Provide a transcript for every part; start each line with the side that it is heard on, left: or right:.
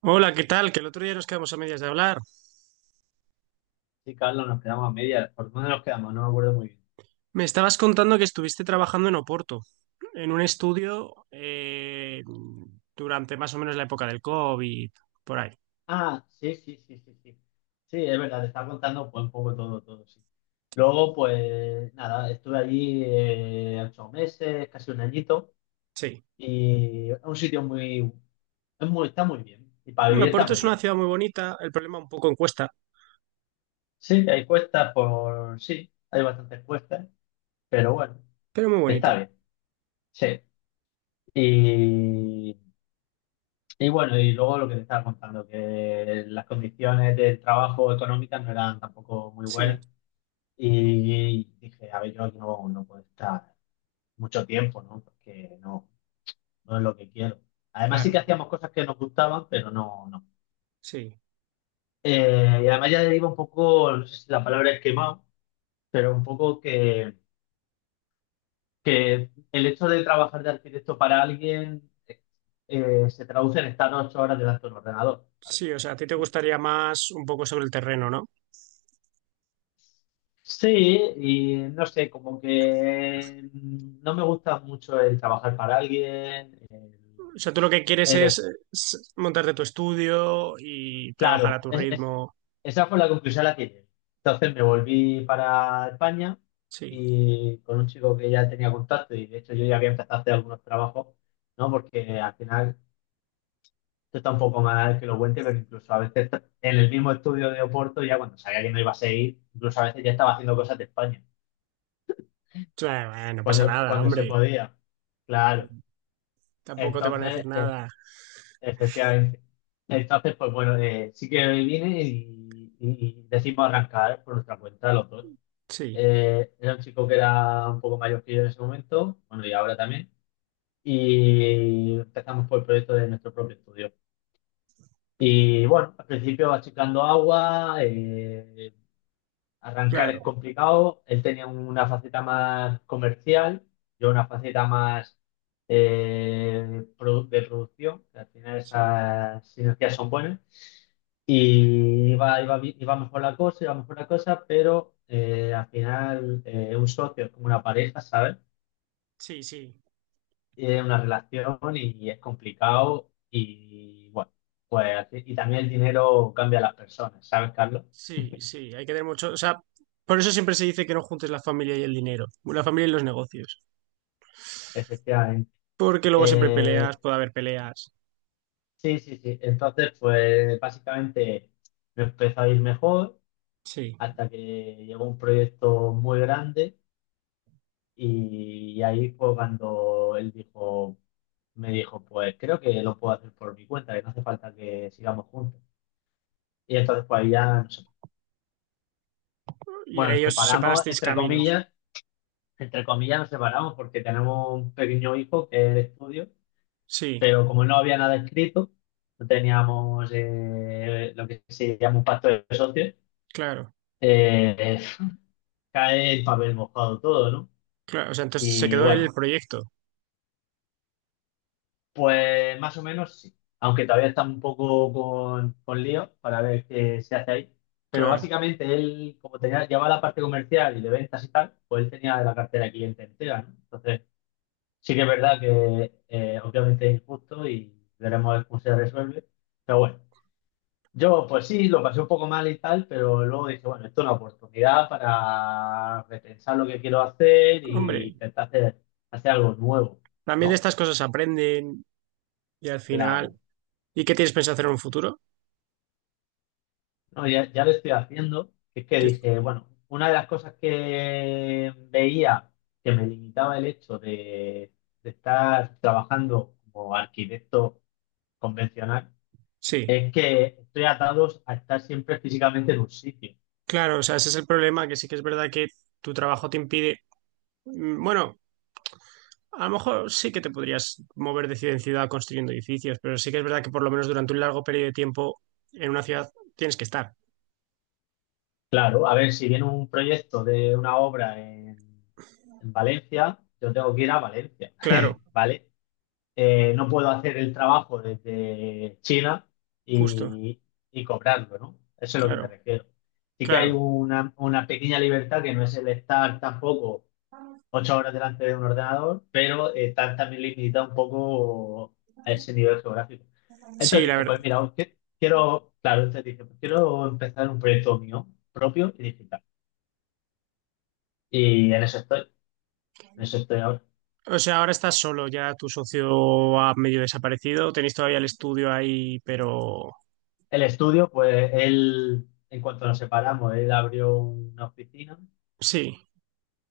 right: Hola, ¿qué tal? Que el otro día nos quedamos a medias de hablar.
left: Sí, Carlos, nos quedamos a media. ¿Por dónde nos quedamos? No me acuerdo muy bien.
right: Me estabas contando que estuviste trabajando en Oporto, en un estudio durante más o menos la época del COVID, por ahí.
left: Ah, sí, sí, sí, sí, sí. Sí, es verdad, te estaba contando pues, un poco todo, todo, sí. Luego, pues nada, estuve allí 8 meses, casi un añito,
right: Sí.
left: y es un sitio muy, es muy, está muy bien, y para
right: Hombre,
left: vivir está
right: Oporto
left: muy
right: es una
left: bien.
right: ciudad muy bonita, el problema un poco en cuesta,
left: Sí, sí, hay bastantes cuestas, pero bueno,
right: pero muy
left: está
right: bonita.
left: bien, sí. Y Y bueno, y luego lo que te estaba contando, que las condiciones de trabajo económicas no eran tampoco muy
right: Sí,
left: buenas. Y dije, a ver, yo aquí no puedo estar mucho tiempo, ¿no? Porque no es lo que quiero. Además sí que
right: claro,
left: hacíamos cosas que nos gustaban, pero no, no.
right: sí.
left: Y además ya iba un poco, no sé si la palabra es quemado, pero un poco que el hecho de trabajar de arquitecto para alguien se traduce en estar 8 horas delante de un ordenador, ¿sabes?
right: Sí, o sea, a ti te gustaría más un poco sobre el terreno, ¿no?
left: Sí, y no sé, como que no me gusta mucho el trabajar para alguien.
right: O sea, tú lo que quieres
left: el-
right: es,
left: el-
right: montarte tu estudio y trabajar a
left: claro,
right: tu ritmo.
left: esa fue la conclusión a la que llegué. Entonces me volví para España
right: Sí.
left: y con un chico que ya tenía contacto y de hecho yo ya había empezado a hacer algunos trabajos, ¿no? Porque al final, esto está un poco mal que lo cuente, pero incluso a veces en el mismo estudio de Oporto, ya cuando sabía que no iba a seguir, incluso a veces ya estaba haciendo cosas de España,
right: Claro, bueno, no pasa
left: cuando,
right: nada,
left: cuando se
right: hombre.
left: podía. Claro.
right: Tampoco te van a decir
left: Entonces,
right: nada.
left: efectivamente. Entonces, pues bueno, sí que vine y decidimos arrancar por nuestra cuenta los dos.
right: Sí,
left: Era un chico que era un poco mayor que yo en ese momento, bueno, y ahora también. Y empezamos por el proyecto de nuestro propio estudio. Y bueno, al principio achicando agua. Arrancar es
right: claro.
left: complicado. Él tenía una faceta más comercial, yo una faceta más de producción, que al final
right: Sí,
left: esas sinergias son buenas. Y iba mejor la cosa, iba mejor la cosa, pero al final un socio es como una pareja, ¿sabes?
right: sí, sí,
left: Es una relación y es complicado. Y bueno, pues y también el dinero cambia a las personas, ¿sabes, Carlos?
right: sí, sí. Hay que tener mucho. O sea, por eso siempre se dice que no juntes la familia y el dinero, la familia y los negocios.
left: Efectivamente.
right: Porque luego siempre hay
left: Eh,
right: peleas, puede haber peleas.
left: Sí, sí, sí. Entonces, pues básicamente me empezó a ir mejor
right: Sí.
left: hasta que llegó un proyecto muy grande y ahí fue cuando él dijo, me dijo, pues creo que lo puedo hacer por mi cuenta, que no hace falta que sigamos juntos. Y entonces, pues ahí ya nos,
right: Y
left: bueno,
right: ahí
left: nos
right: os
left: separamos,
right: separasteis caminos.
left: entre comillas nos separamos porque tenemos un pequeño hijo que es de estudio,
right: Sí,
left: pero como no había nada escrito, no teníamos lo que se llama un pacto de socios.
right: claro,
left: Eh, Cae el papel mojado todo, ¿no?
right: claro. O sea, entonces se
left: Y
right: quedó el
left: bueno,
right: proyecto.
left: pues más o menos sí. Aunque todavía está un poco con lío para ver qué se hace ahí. Pero
right: Claro.
left: básicamente él, como tenía, llevaba la parte comercial y de ventas y tal, pues él tenía la cartera de cliente entera, ¿no? Entonces, sí que es verdad que obviamente es injusto y veremos cómo se resuelve. Pero bueno. Yo, pues sí, lo pasé un poco mal y tal, pero luego dije, bueno, esto es una oportunidad para repensar lo que quiero hacer y
right: Hombre,
left: intentar hacer algo nuevo,
right: también de
left: ¿no?
right: estas cosas aprenden y al final.
left: Claro.
right: ¿Y qué tienes pensado hacer en un futuro?
left: No, ya, ya lo estoy haciendo. Es que
right: Que-
left: dije, bueno, una de las cosas que veía que me limitaba el hecho de estar trabajando como arquitecto convencional
right: Sí,
left: es que estoy atado a estar siempre físicamente en un sitio.
right: claro. O sea, ese es el problema, que sí que es verdad que tu trabajo te impide. Bueno. A lo mejor sí que te podrías mover de ciudad en ciudad construyendo edificios, pero sí que es verdad que por lo menos durante un largo periodo de tiempo en una ciudad tienes que estar.
left: Claro, a ver, si viene un proyecto de una obra en Valencia, yo tengo que ir a Valencia,
right: Claro,
left: ¿vale? No puedo hacer el trabajo desde China
right: justo,
left: y, y cobrarlo, ¿no? Eso es lo que me
right: claro,
left: refiero. Sí que hay
right: claro.
left: una pequeña libertad que no es el estar tampoco 8 horas delante de un ordenador, pero está también limitada un poco a ese nivel geográfico.
right: Sí,
left: Entonces
right: la
left: dije,
right: verdad.
left: pues mira, quiero, claro, entonces dije, pues quiero empezar un proyecto mío propio y digital. Y en eso estoy ahora.
right: O sea, ahora estás solo, ya tu socio ha medio desaparecido, tenéis todavía el estudio ahí, pero
left: El estudio, pues él, en cuanto nos separamos, él abrió una oficina
right: sí,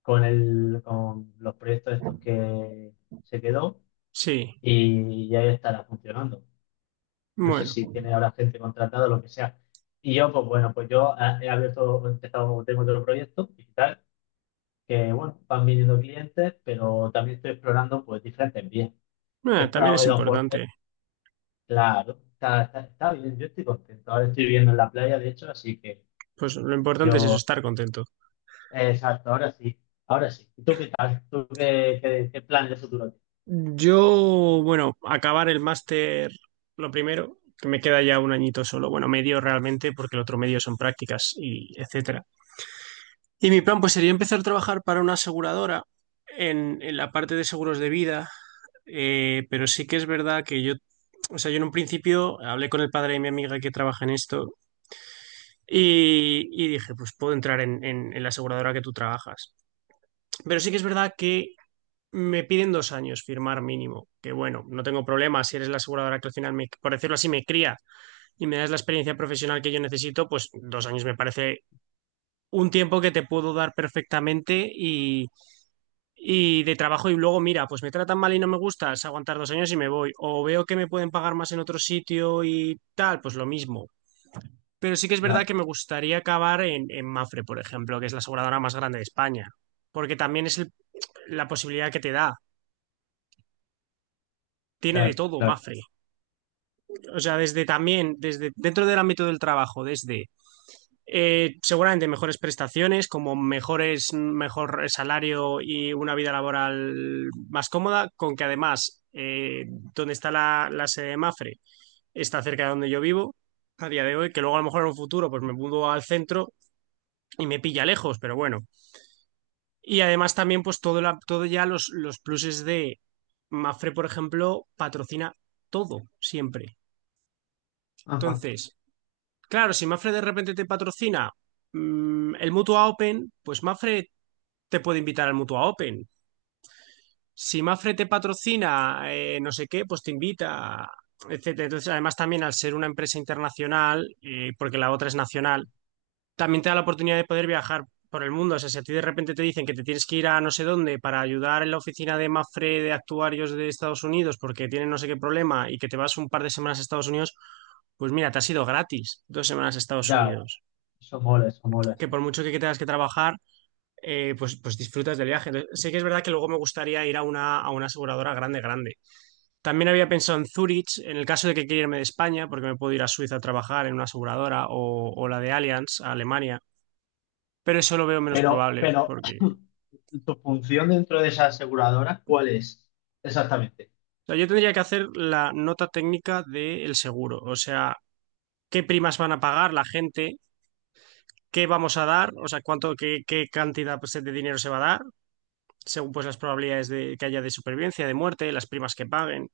left: con los proyectos estos que se quedó
right: sí.
left: y ya estará funcionando. No sé
right: Bueno,
left: si tiene ahora gente contratada o lo que sea. Y yo, pues bueno, pues yo he abierto, he empezado, tengo otro proyecto digital, que bueno, van viniendo clientes, pero también estoy explorando pues diferentes vías. He
right: también
left: estado,
right: es
left: he dado for-
right: importante.
left: Claro, está bien, yo estoy contento. Ahora estoy viviendo en la playa, de hecho, así que
right: Pues lo importante es eso,
left: yo,
right: estar contento.
left: exacto, ahora sí, ahora sí. ¿Y tú qué tal? ¿Tú qué plan de futuro tienes?
right: Yo, bueno, acabar el máster lo primero, que me queda ya un añito solo, bueno, medio realmente, porque el otro medio son prácticas y etcétera. Y mi plan pues sería empezar a trabajar para una aseguradora en la parte de seguros de vida, pero sí que es verdad que yo, o sea, yo en un principio hablé con el padre de mi amiga que trabaja en esto y dije, pues puedo entrar en la aseguradora que tú trabajas. Pero sí que es verdad que me piden 2 años firmar mínimo, que bueno, no tengo problema si eres la aseguradora que al final, me, por decirlo así, me cría y me das la experiencia profesional que yo necesito, pues 2 años me parece un tiempo que te puedo dar perfectamente y de trabajo y luego, mira, pues me tratan mal y no me gusta, es aguantar 2 años y me voy, o veo que me pueden pagar más en otro sitio y tal, pues lo mismo. Pero sí que es verdad
left: Claro,
right: que me gustaría acabar en Mafre, por ejemplo, que es la aseguradora más grande de España, porque también es la posibilidad que te da, tiene de
left: claro,
right: todo
left: claro.
right: Mafre. O sea, desde también, desde dentro del ámbito del trabajo, desde seguramente mejores prestaciones, como mejores, mejor salario y una vida laboral más cómoda, con que además donde está la sede de Mafre está cerca de donde yo vivo a día de hoy, que luego a lo mejor en un futuro pues me mudo al centro y me pilla lejos, pero bueno. Y además también pues todo, todo ya los pluses de Mafre, por ejemplo, patrocina todo siempre.
left: Ajá,
right: Entonces, claro, si Mafre de repente te patrocina el Mutua Open, pues Mafre te puede invitar al Mutua Open. Si Mafre te patrocina no sé qué, pues te invita, etcétera. Entonces, además también al ser una empresa internacional, porque la otra es nacional, también te da la oportunidad de poder viajar por el mundo. O sea, si a ti de repente te dicen que te tienes que ir a no sé dónde para ayudar en la oficina de Mafre de actuarios de Estados Unidos porque tienen no sé qué problema y que te vas un par de semanas a Estados Unidos, pues mira, te has ido gratis 2 semanas a Estados
left: ya,
right: Unidos.
left: eso mola,
right: Que
left: sí.
right: por mucho que tengas que trabajar, pues disfrutas del viaje. Entonces, sí que es verdad que luego me gustaría ir a una aseguradora grande, grande. También había pensado en Zurich, en el caso de que quiera irme de España, porque me puedo ir a Suiza a trabajar en una aseguradora o la de Allianz, a Alemania. Pero eso lo veo menos
left: Pero,
right: probable,
left: pero,
right: porque
left: ¿tu función dentro de esa aseguradora cuál es? Exactamente.
right: o sea, yo tendría que hacer la nota técnica del seguro. O sea, qué primas van a pagar la gente, qué vamos a dar, o sea, cuánto, qué cantidad pues, de dinero se va a dar, según pues las probabilidades de que haya de supervivencia, de muerte, las primas que paguen.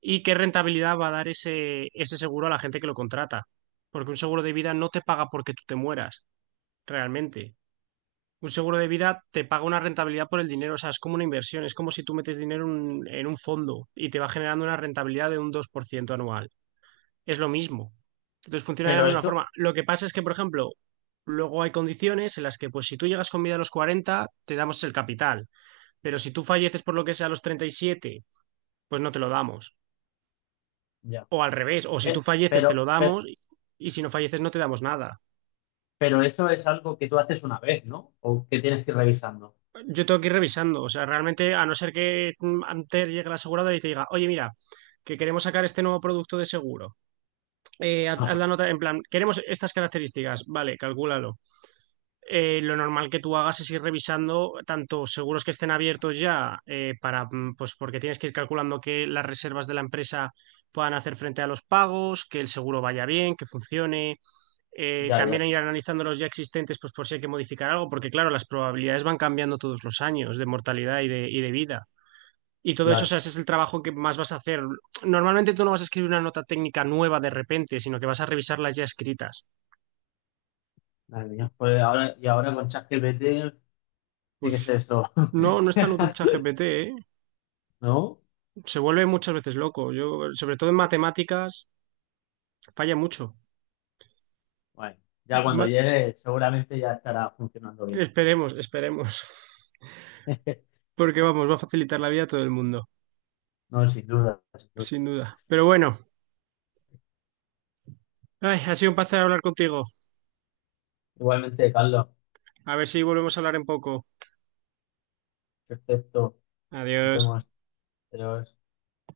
right: Y qué rentabilidad va a dar ese seguro a la gente que lo contrata. Porque un seguro de vida no te paga porque tú te mueras, realmente. Un seguro de vida te paga una rentabilidad por el dinero, o sea, es como una inversión, es como si tú metes dinero en un fondo y te va generando una rentabilidad de un 2% anual. Es lo mismo. Entonces funciona de la
left: Pero
right: misma
left: eso,
right: forma. Lo que pasa es que, por ejemplo, luego hay condiciones en las que, pues, si tú llegas con vida a los 40, te damos el capital, pero si tú falleces por lo que sea a los 37, pues no te lo damos.
left: ya.
right: O al revés, o si tú
left: Pe-
right: falleces te lo
left: Pero, pe-
right: damos y si no falleces no te damos nada.
left: pero, eso es algo que tú haces una vez, ¿no? O que tienes que ir revisando.
right: Yo tengo que ir revisando, o sea, realmente a no ser que antes llegue la aseguradora y te diga, oye, mira, que queremos sacar este nuevo producto de seguro, haz la
left: Ajá,
right: nota en plan, queremos estas características, vale, calcúlalo. Lo normal que tú hagas es ir revisando tanto seguros que estén abiertos ya para, pues porque tienes que ir calculando que las reservas de la empresa puedan hacer frente a los pagos, que el seguro vaya bien, que funcione,
left: ya,
right: también
left: ya,
right: ir analizando los ya existentes, pues por si hay que modificar algo, porque claro, las probabilidades van cambiando todos los años de mortalidad y de vida. Y todo eso, o sea,
left: claro.
right: ese es el trabajo que más vas a hacer. Normalmente tú no vas a escribir una nota técnica nueva de repente, sino que vas a revisar las ya escritas.
left: Madre mía, pues ahora, y ahora con ChatGPT tiene que ser
right: Pues
left: esto.
right: no, no es tan útil ChatGPT, ¿eh?
left: ¿No?
right: Se vuelve muchas veces loco. Yo, sobre todo en matemáticas, falla mucho.
left: Bueno, ya cuando
right: Ma-
left: llegue seguramente ya estará funcionando bien.
right: esperemos, esperemos. Porque vamos, va a facilitar la vida a todo el mundo,
left: No, sin duda, sin duda.
right: sin duda. Pero bueno, ay, ha sido un placer hablar contigo.
left: Igualmente, Carlos,
right: A ver si volvemos a hablar en poco.
left: perfecto. Nos
right: Adiós.
left: vemos. Adiós.